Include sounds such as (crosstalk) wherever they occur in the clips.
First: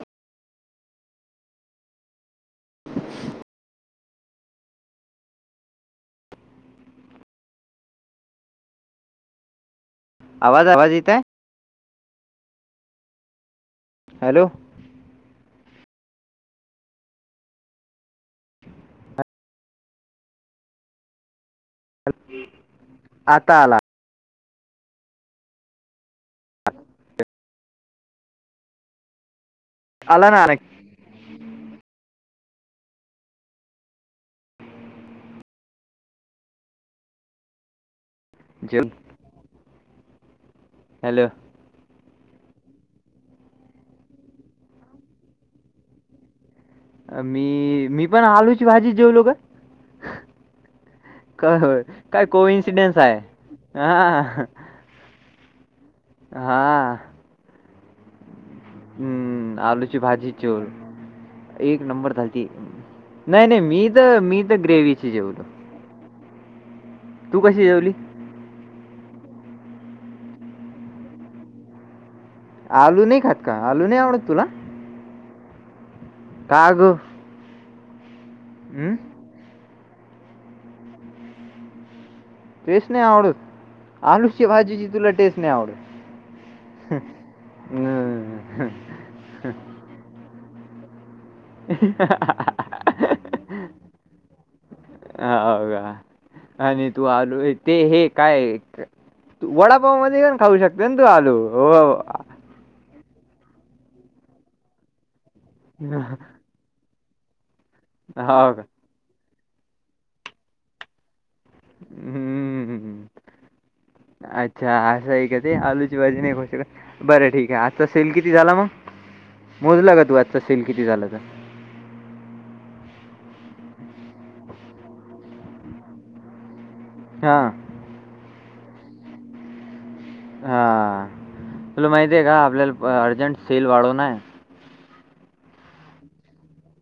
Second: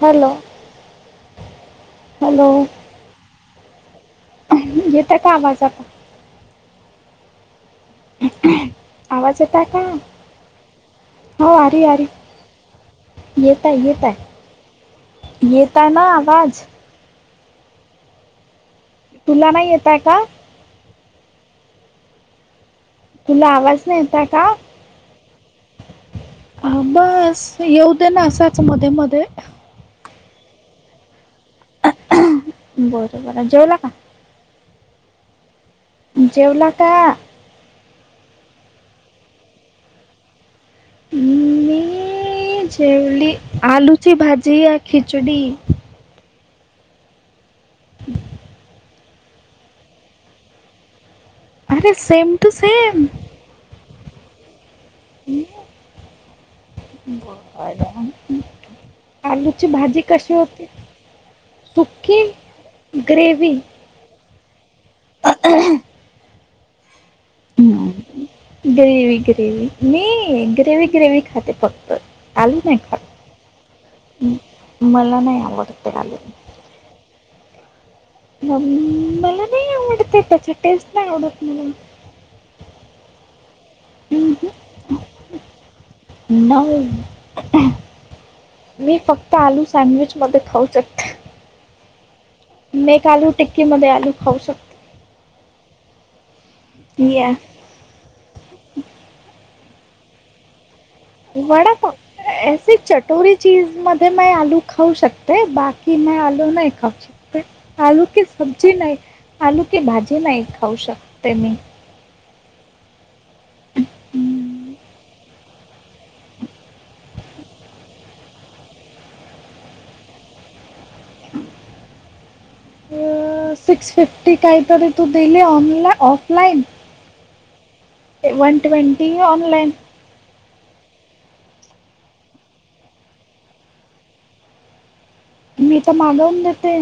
Hello, hello येत का आवाज आता आवाज येतय का आवाज, आवाज येतय हो अरे, अरे येत आहे, येत आहे हॅलो येत आहे ना आवाज तुला नाही येतय का तुला आता आला आवाज नाही येत आहे का हा बस येऊ दे ना असाच मध्ये, मध्ये आला ना (unintelligible) बर, बर जेवला का? जेवला का जेव हॅलो मी जेवली आलुची भाजी या खिचडी मी, मी पण आलूची भाजीच जेवलो ग कय होय अरे काय सेम टू कोइन्सिडेंस सेम आहे हा हां (unintelligible) आलूची भाजी कशी होती एक नंबर सुकी भाजी नाही, ग्रेवी नाही मी तर, मी तर ग्रेवीची जेवलो (unintelligible) तू कशी जेवली डू यू ग्रेवी मी ग्रेवी, ग्रेव्ही खाते फक्त आलू नाही खात का आलू नाही आवडत म- तुला मला नाही आवडते आलू. का ग? ह. हम. मला नाही आवडत. त्याची टेस्ट नाही आवडत. टेस्ट नाही आवडत. आलू मला ची भाजीची तुला टेस्ट नाही आवडत. हम्म. नऊ. आलू सँडविच मध्ये खाऊ शकत. (unintelligible) मी एक आलू टिक्कीमध्ये आलू खाऊ शकतो. हो, का आणि तू या आलू एक ते, हे काय, तू वडापावामध्ये पण खाऊ शक त. आलू. हो वडापाव. हो ऐसे चटोरी चीज मध्ये म आलू खाऊ शक हे बाकी म आलू नाही खाऊ शकत. आलू की का सब्जी नाही. आलू की भाजी नाही खाऊ शकते मी. हम्म. हम्म. अच्छा, असं आहे का ते, आलूची भाजी नाही खाऊ शकत. बरं. ठीक आहे. आजचा सेल किती झाला मग? मोजला का तू आजचा सेल किती झाला ते? अ सिक्स फिफ्टी काहीतरी तू दिले ऑन ऑफलाईन. हा. One twenty online. हा. तुला माहितीय का आपल्याला अर्जंट सेल वाडून हाय. मी तर मागवून देते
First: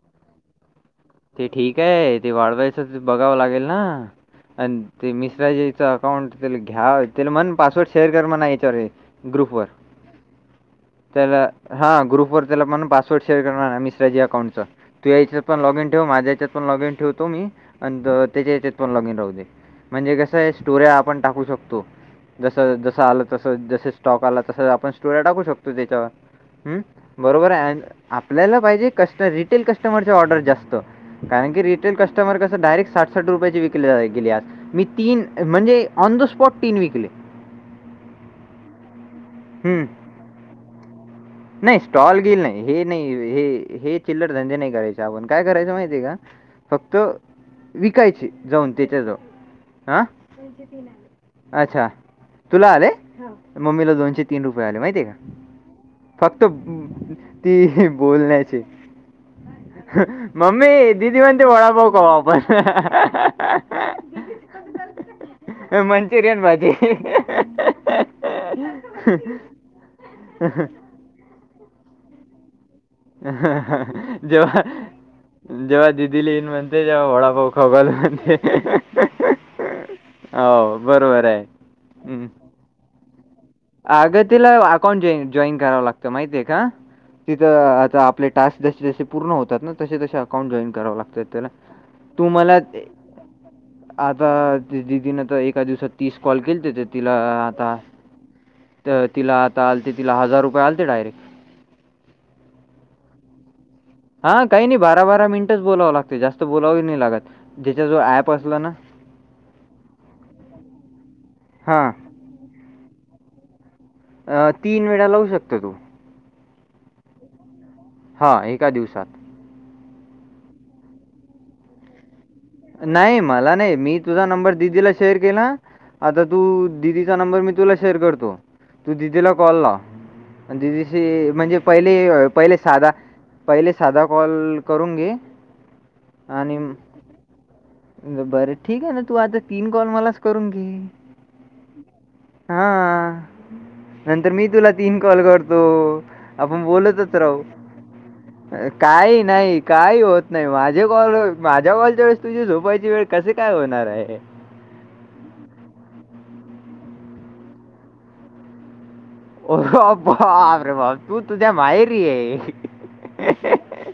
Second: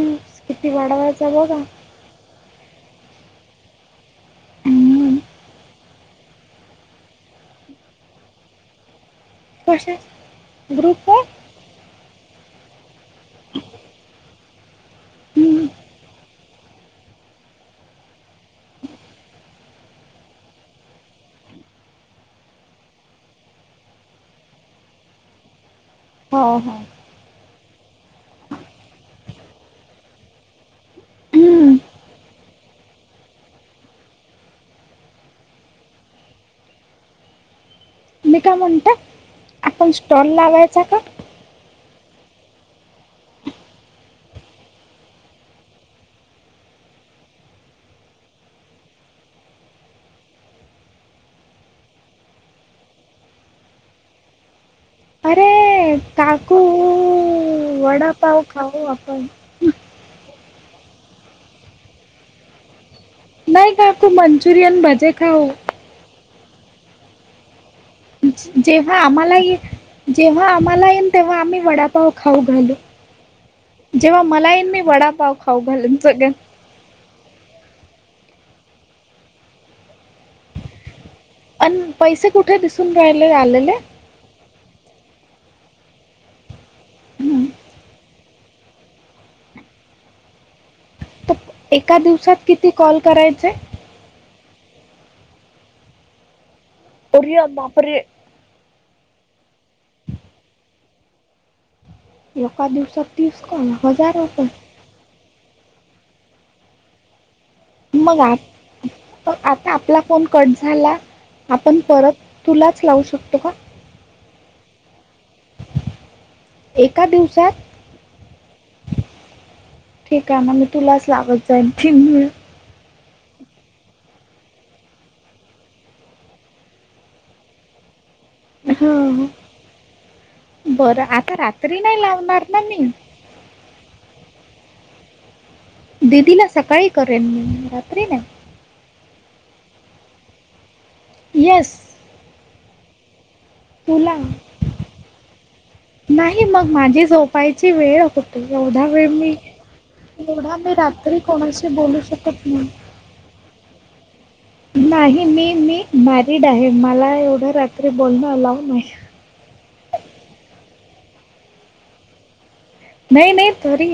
किती वाढवायच. ते ठीक आहे. ते वाढवायचं बघावं लागेल ना. आणि ते हम्म. मिश्राजीचं अकाउंट पहीला घ्या. त्याला म्हण पासवर्ड शेअर कर म्हणा याच्यावर हे. ग्रुपवर कशा ग्रुप आहे त्याला हा ग्रुप वर त्याला म्हणून पासवर्ड शेअर कर ना मिश्राजी अकाउंटचं तू याच्या पण हम्म. लॉग इन ठेव माझ्या याच्यात पण लॉगिन ठेवतो मी. आणि त्याच्या याच्यात पण लॉगिन राहुदे. म्हणजे कसं आहे स्टोर्या आपण टाकू शकतो. जस जसं आलं तस जस स्टॉक आला तस आपण स्टोर्या टाकू शकतो त्याच्यावर हो हो हम्. बरोबर आहे. आणि आपल्याला पाहिजे कस रिटेल कस्टमर ची ऑर्डर जास्त. कारण की हम्म. रिटेल कस्टमर कसं डायरेक्ट साठ साठ रुपयाची विकली केली आज. मी तीन म्हणजे ऑन द स्पॉट तीन विकले. मी काय म्हणते हं. आपण स्टॉल लावायचा का? नाही. स्टॉल बील नाही. हे नाही हे हे चिल्लर धंदे नाही करायचे आपण काय करायच माहिती आहे का. फक्त विकायची जाऊन त्याच्या जवळ हा. अच्छा, तुला आले. मम्मीला दोनशे तीन रुपये आले माहिती आहे का? अरे फक्त काकू ती वडापाव बोलण्याची. खाऊ आपण मम्मी दीदी म्हणते वडापाव खाऊ आपण. नाही. काकू मंचुरियन भजे खाऊ. मंचूरियन, भजी. जेव्हा आम्हाला ये, जेव्हा आम्हाला ये तेव्हा आम्ही वडापाव खाऊ घालू. जेव्हा मला जवा येईन मी वडापाव खाऊ जवा घालेन दीदी सगळ्यां ला येईन मंजे ते जेव्हा वडापाव खाईल म्हणते, हो बरोबर आहे. अन हं. पैसे कुठे दिसून राहिले आलेले. आग तिला अकाउंट जॉईन करावं लागतं माहिती आहे का, हम्म. तिथं आता आपले टस्क जसे जसे पूर्ण होतात ना, तसे तसे अकाउं जॉन कराव लातं. तर तेला, एका तु दिवसात मला किती कॉल करायचे आता दिदीन तर एका दिवसात तीस कॉल केले ते आरे बापरे... ! तर तिला आता आलते तिला हजार रुपये आलते डायरेक्ट. एका दिवसात तीस कॉल हजार रुपये. बारा-बारा मिनटच बोलावं लागते, जास्त बोलाव नाही लागत. ज्याच्याजवळ मग ॲप आत, असला ना आता आपला फोन कट झाला आपण हां. परत तुलाच लावू शकतो का अ तीन वेळा लावू शकतो तू. एका दिवसात. हा एका दिवसात. ठीक आहे. मग मी तुलाच लावत जाईन ती. नाही, मला नाही, मी तुझा नंबर दिदीला शेअर केला. आता तू दिदीचा नंबर मी तुला शेअर करतो. तू हं. दिदीला कॉल लाव, बरं दिदीशी आता म्हणजे रात्री पहिले नाही अ लावणार पहिले ना मी साधा पहिले साधा कॉल करून घे दिदीला आणि सकाळी करेन मी. रात्री बरं ठीक आहे ना, तू आता तीन कॉल मलाच करून घे. येस. हा. तुला नंतर मी तुला तीन कॉल करतो, नाही आपण मग माझी बोलतच राहू. झोपायची वेळ होते एवढा वेळ काही मी नाही, काही होत नाही, एवढा मी माझे कॉल रात्री कोणाशी माझ्या बोलू कॉलच्या वेळेस तुझी शकत नाही झोपायची वेळ कसे काय होणार आहे. नाही मी-मी मॅरिड आहे. मला एवढं रात्री बोलणं अलाव नाही. होर बापरे बाप... ! तू तुझ्या माहेरी ये. नाही-नाही तरी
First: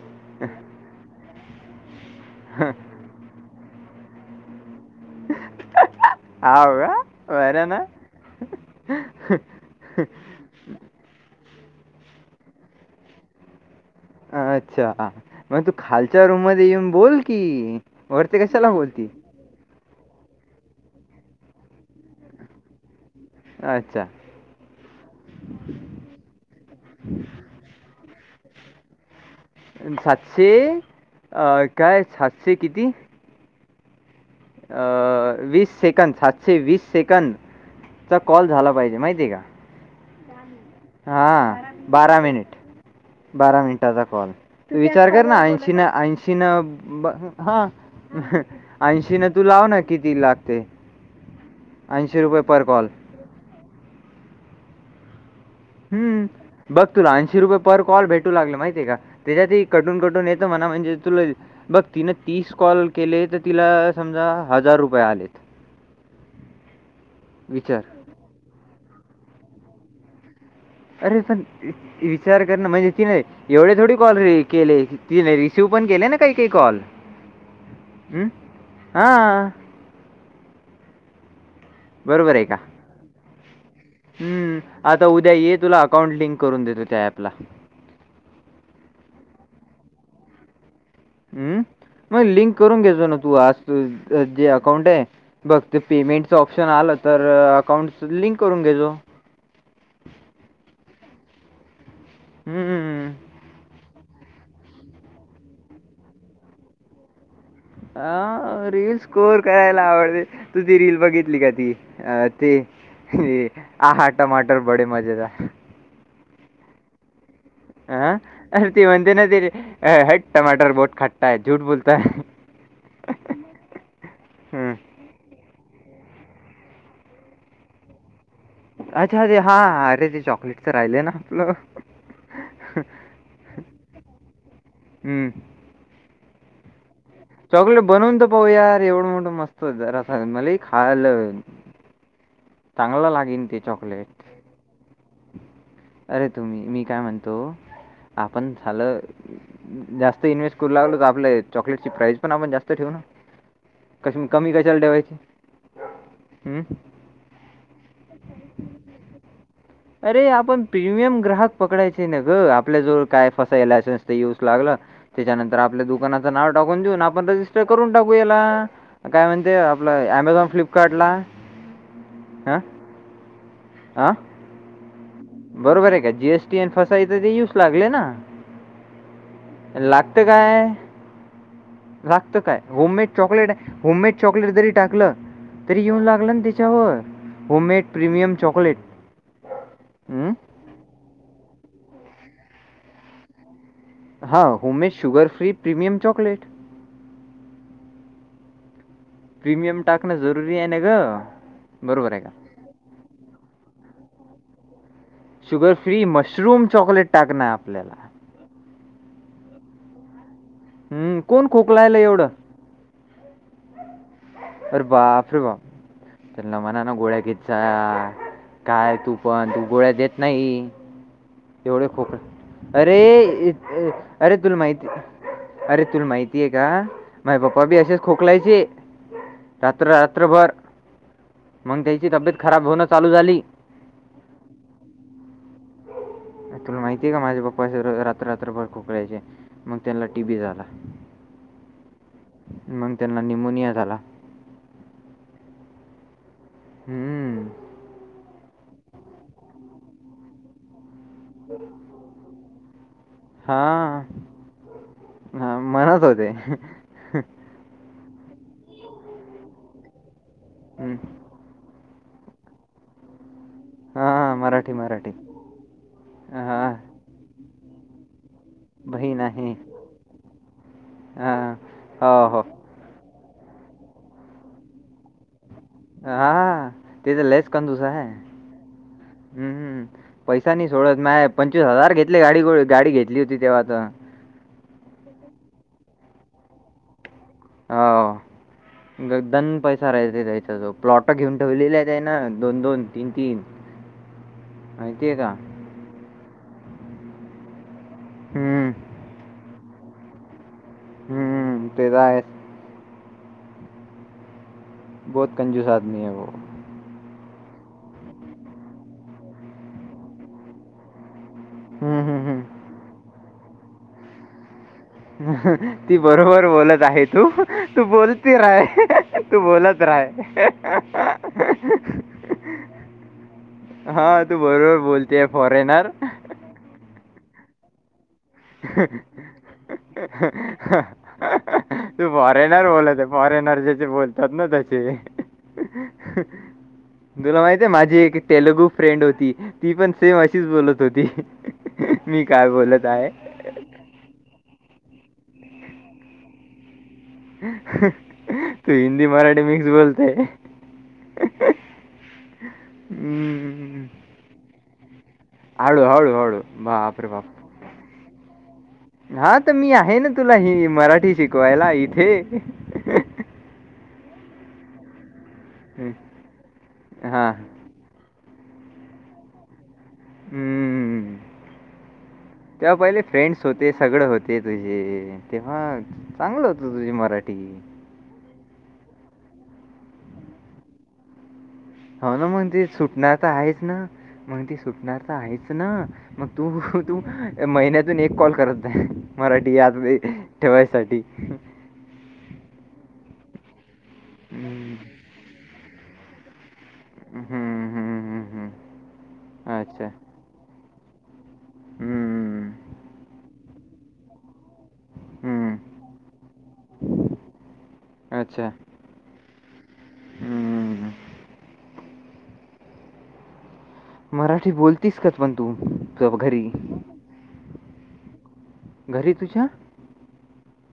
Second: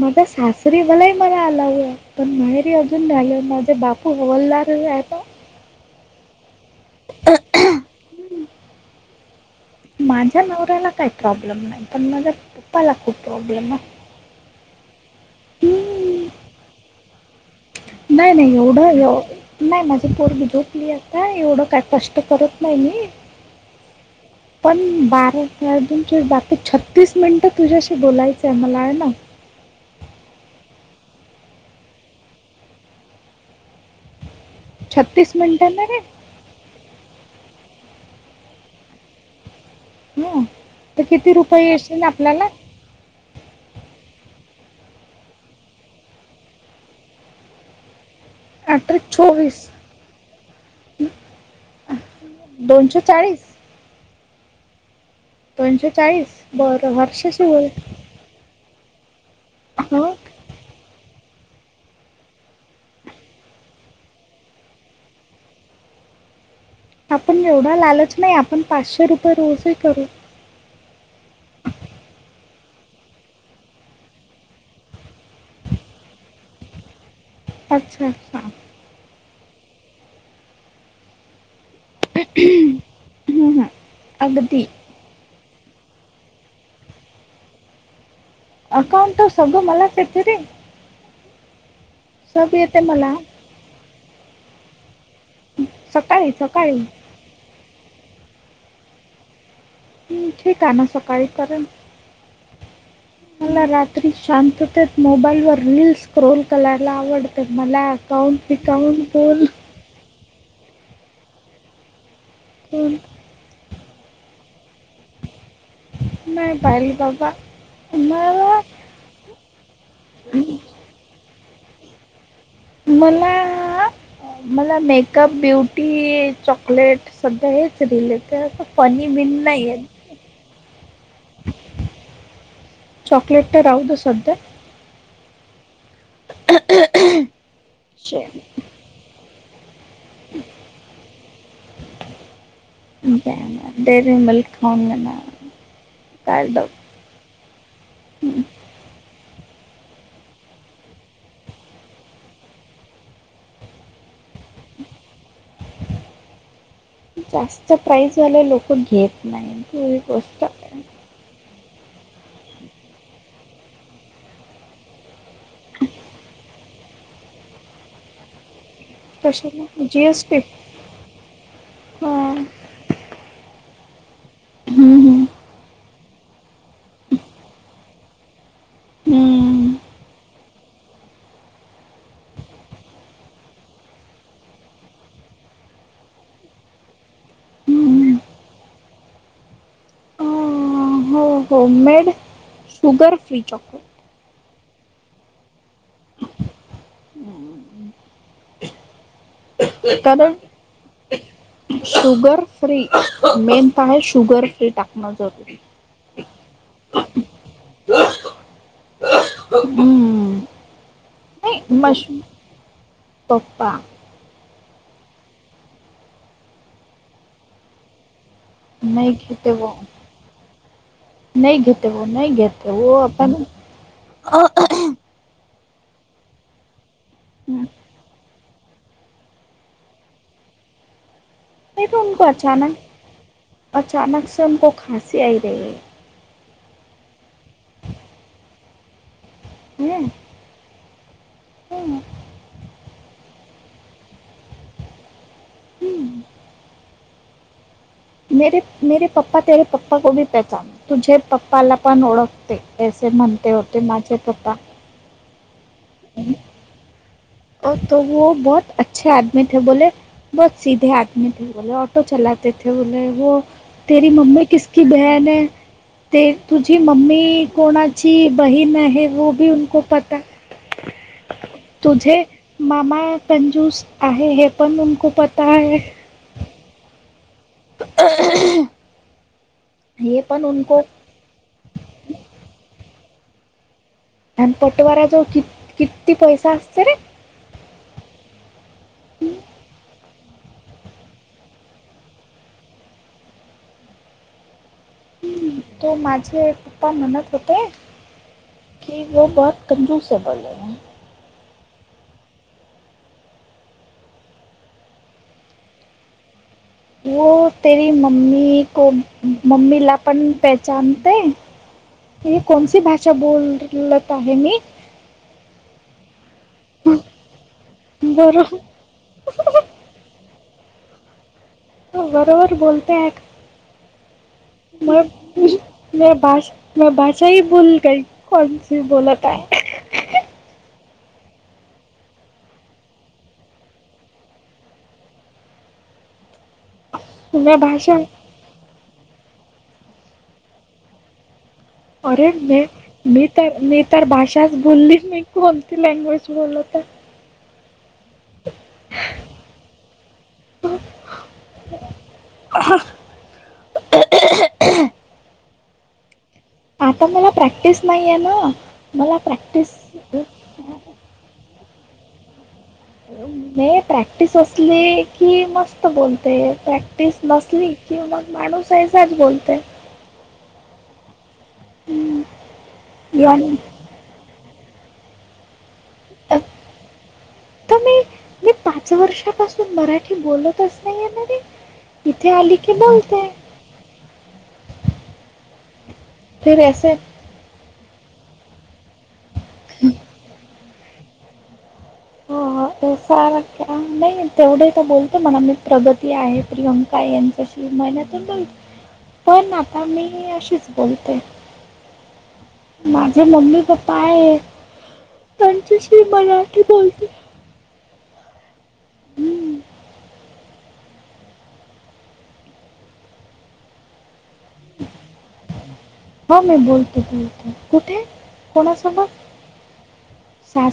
माझ सासरी मलाही मला अलाव हो, पण माहेरी पण झालं माझं बापू हवलदार आहे. तर हव का, बर ना. माझ्या नवऱ्याला काही प्रॉब्लेम नाही. पण माझ्या पप्पाला खूप प्रॉब्लेम आहे. अच्छा, मग तू खालच्या हम्म. रूम मध्ये येऊन बोल की. वरती नाही-नाही कशाला एवढं बोलती? आहे. नाही माझी पोरब झोपली आता, एवढं का कष्ट करत नाही मी. अच्छा. पण बारा अजून बाकी छत्तीस मिनिटं तुझ्याशी बोलायचं आहे मला, आहे ना. सातशे अ काय सातशे किती. छत्तीस अ वीस मिनिटं ना रे सेकंद, सातशे वीस सेकंद चा कॉल झाला पाहिजे, माहिती आहे का. हं. तर हा, किती रुपये येशील बारा मिनिट, आपल्याला बारा मिनिटाचा कॉल. विचार कर ना, ऐंशी ना, ऐंशीन हा. अठरा ऐंशी न तू लाव चोवीस ना, किती लागते, ऐंशी रुपये पर कॉल. दोनशे चाळीस दोनशे हम्म चाळीस. बघ, बरं तुला ऐंशी हर्षाशी रुपये बोल पर कॉल भेटू लागल माहितीय का, त्याच्यातही कटून हं कटून येतं म्हणा, म्हणजे तुला बघ, तिन तीस कॉल केले, तर तिला समजा हजार रुपये आलेत. आपण एवढा विचार लालचं नाही, आपण पाचशे रुपये रोजही करू अरे पण, इ इचार करणं म्हणजे तिने एवढे थोडी कॉल री केले, तिने रिसीव्ह पण केले ना काही काही कॉल. अच्छा! हां. हा, बरोबर हाय का? हम्म हम्म, हं. अगदी आता उद्या ये, तुला अकाउंट लिंक करून देतो त्या ऍपला. अकाउंट सगळं मलाचं येते रे हम्म! मग लिंक सब येते करून घ्यायचो मला ना तू, आज (unintelligible) जे अकाउंट आहे. बघ, ते सकाळी पेमेंटचं ऑप्शन सकाळी आलं, तर अकाउंटस् लिंक करून घेतो. हम्! ठीक आहे ना, सकाळी करेन. हम्म! मला रात्री शांततेत, मोबाईल वर रीलस स्क्रेल करायला आवडत. मला अकाउंट बीकाऊंट मला आवड, तू ती रील बघितली का ती? अ ते बोल हे आ हा, टमाटर बडे मजेदार. नाही पाहिली बाबा. आ, मला अरे ती म्हणते ना ते, हट टमाटर बहोत खट्टा है, झूठ बोलता. मला आ हं. मला मेकअप, ब्युटी, चॉकलेट सध्या हेच रिल येतात. अच्छा अच्छा! हा, अरे ते चॉकलेटच राहिलेय ना, आपलं चॉकलेट तर राहूदे सध्या हम्म. (unintelligible) (inaudible) चॉकलेट बनवून शे तर पाहू यार, एवढं मोठं मस्त जरासं मला ही खायालं (unintelligible) चॉकलेट. डेअरी मिल्क खाऊन (unintelligible) अरे तुम्ही, डब मी काय म्हणतो, आपण खालं जास्त इन्व्हेस्ट करू लागलो, तर आपल्या चॉकलेटची प्राइज पण आपण जास्त ठेवू ना. कश म कमी कशाला ठेवायची? हम्म. जास्त प्राईज वाले लोकं घेत नाहीत. अरे आपण प्रीमियम ग्राहक पकडायचे ना ग, आपल्या जवळ काय फसाय लायसन्स येऊच लागलं. त्याच्यानंतर आपल्या दुकानाचं नाव टाकून देऊन, आणि आपण रजिस्टर करून टाकू याला. काय म्हणते, कशाला जी आपलं एस टी अमेझॉन फ्लिप काटला, हां हा अ हम्म, हम्म, बरोबर आहे का, जी. एस. टी आणि फसाई तर ते येऊस लागले ना. हम्म, लागतं काय? लागतं काय, होममेड चॉकलेट, होममेड चॉकलेट जरी टाकलं तरी येऊन लागलं ना तीच्यावर, होममेड हम्म. Premium chocolate. हं? अं, हो हो, मेड शुगर फ्री चॉकलेट. हां, होमे sugar free premium chocolate. (unintelligible) (inaudible) Premium टाकणं कारण जरुरी येन शुगर फ्री मेन पहाय शुगर फ्री टाकणं जरुरी शुगर फ्री मशरूम चॉकलेट टाकणाय आपल्याला. हम्म हम्म हम्म. हम्म. कोण नाही खोकलायला मशरू एवढं पप्पा अरे बापरे बापं त्यानंला म्हणा ना गोळ्या घेतं जा. काय नाही तू पण घेते तू वो गोळ्या देत नाही. नाही एवढे घेते वो खोकळ नहीं घेते वो अरे अपन ए अरे तुला माहिती अरे तुल माहितीये का माझे पप्पा हम्म, बी असेच खो कलायचे रात्र रात्रभर मंग नहीं तो त्याची उनको तब्येत खराब अचानक होणं चालू झाली. (unintelligible) तुला माहितीय आहे का माझ्या पप्पा असं रात्र रात्रभर खोकलायचे मग त्यांला टी बी झाला. हां. मंग त्यांना निमोनिया झाला. हम्म. हम्म. (unintelligible) पप्पाला पण ओळखते ऐसे म्हणते होते माझे पप्पा. हा म्हणत होते. हं. (unintelligible) हां, मराठी, मराठी. (unintelligible) ते हां, तुझी मम्मी कोणाची बहीण आहे. (unintelligible) आं (unintelligible) आं ते तर लयच कंजूस आहे हम्म. हे पण पैसा नाही उनको सोडत माय पंचवीस हजार घेतले गाडी हो गाडी घेतली होती तेव्हा तर. आणि पटवाऱ्या जो कि किती पैसा असतं रे. आव गद्दन पैसा राहायचा त्याचा जो प्लॉट घेऊन ठेवलेले आहे त्यानं दोन-दोन, तीन-तीन. ह माहिती आहे का? तो माझे पप्पा म्हणत होते हम्म, की. (unintelligible) (unintelligible) हम्म ते तर आहे. (unintelligible) (unintelligible) हम्म हम्म. (unintelligible) हम्म. बोलत आहे मी. ती बरोबर बोलत आहे तू तू बोलती बरोबर राहय. तू बोलत राहय. तो बरोबर बोलतय ऐक मी मैं (unintelligible) (unintelligible) (unintelligible) तु फॉरेनर बोलत आहे फॉरेनर जसे बोलतात ना तसे. (unintelligible) तुला माहित मैं हाय माझी भाषा एक तेलगू फ्रेंड होती ती पण सेम अशीच बोलत होती. मी अरे काय बोलत आहे. मी तर मी तर भाषा बोललीच न्हाय मी कोणती लँग्वेज बोललो तर. तु हिंदी मराठी मिक्स बोलते. हम्म. (unintelligible) हळू हळू हळू! आता बापरे बाप! मला प्रॅक्टिस नाहीये ना मला हां, तर मी प्रॅक्टिस आहे ना तुला ही मराठी शिकवायला इथे मी प्रॅक्टिस असली की मस्त हं, बोलते प्रॅक्टिस हां. नसली की मग माणूस हैसाच बोलते. हम्म तेव्हा पहिले फ्रेंड्स आणि होते. सगळं होते तुझे तेव्हा चांगलं होतं तुझी मराठी. आता मी मी पाच वर्षापासून मराठी बोलतच नाहीय ना बे. हाऊ ना मग ते सुटणार तर आहेच ना. मग ती सुटणार तर आहेच ना मग फिर तु असे तु महिन्यातून एक कॉल करत जाय मराठी याद बी ठेवायसाठी. हो नाही तेवढे हं. तर बोलतो म्हणा आ मी प्रगती आहे प्रियंका (unintelligible) काही यांच्याशी हं, हं, महिन्यातून हं, बोल हं. पण आता मी अशीच बोलते. हम्म! माझे मम्मी पप्पा आहे, हं, त्यांच्याशी मराठी बोलते अच्छा! हम्म. हं. मराठी बोलतीस का पण तू? ग- हो घरी? मी बोलते बोलते कुठे? कोणा घरी सोबत? तुझ्या?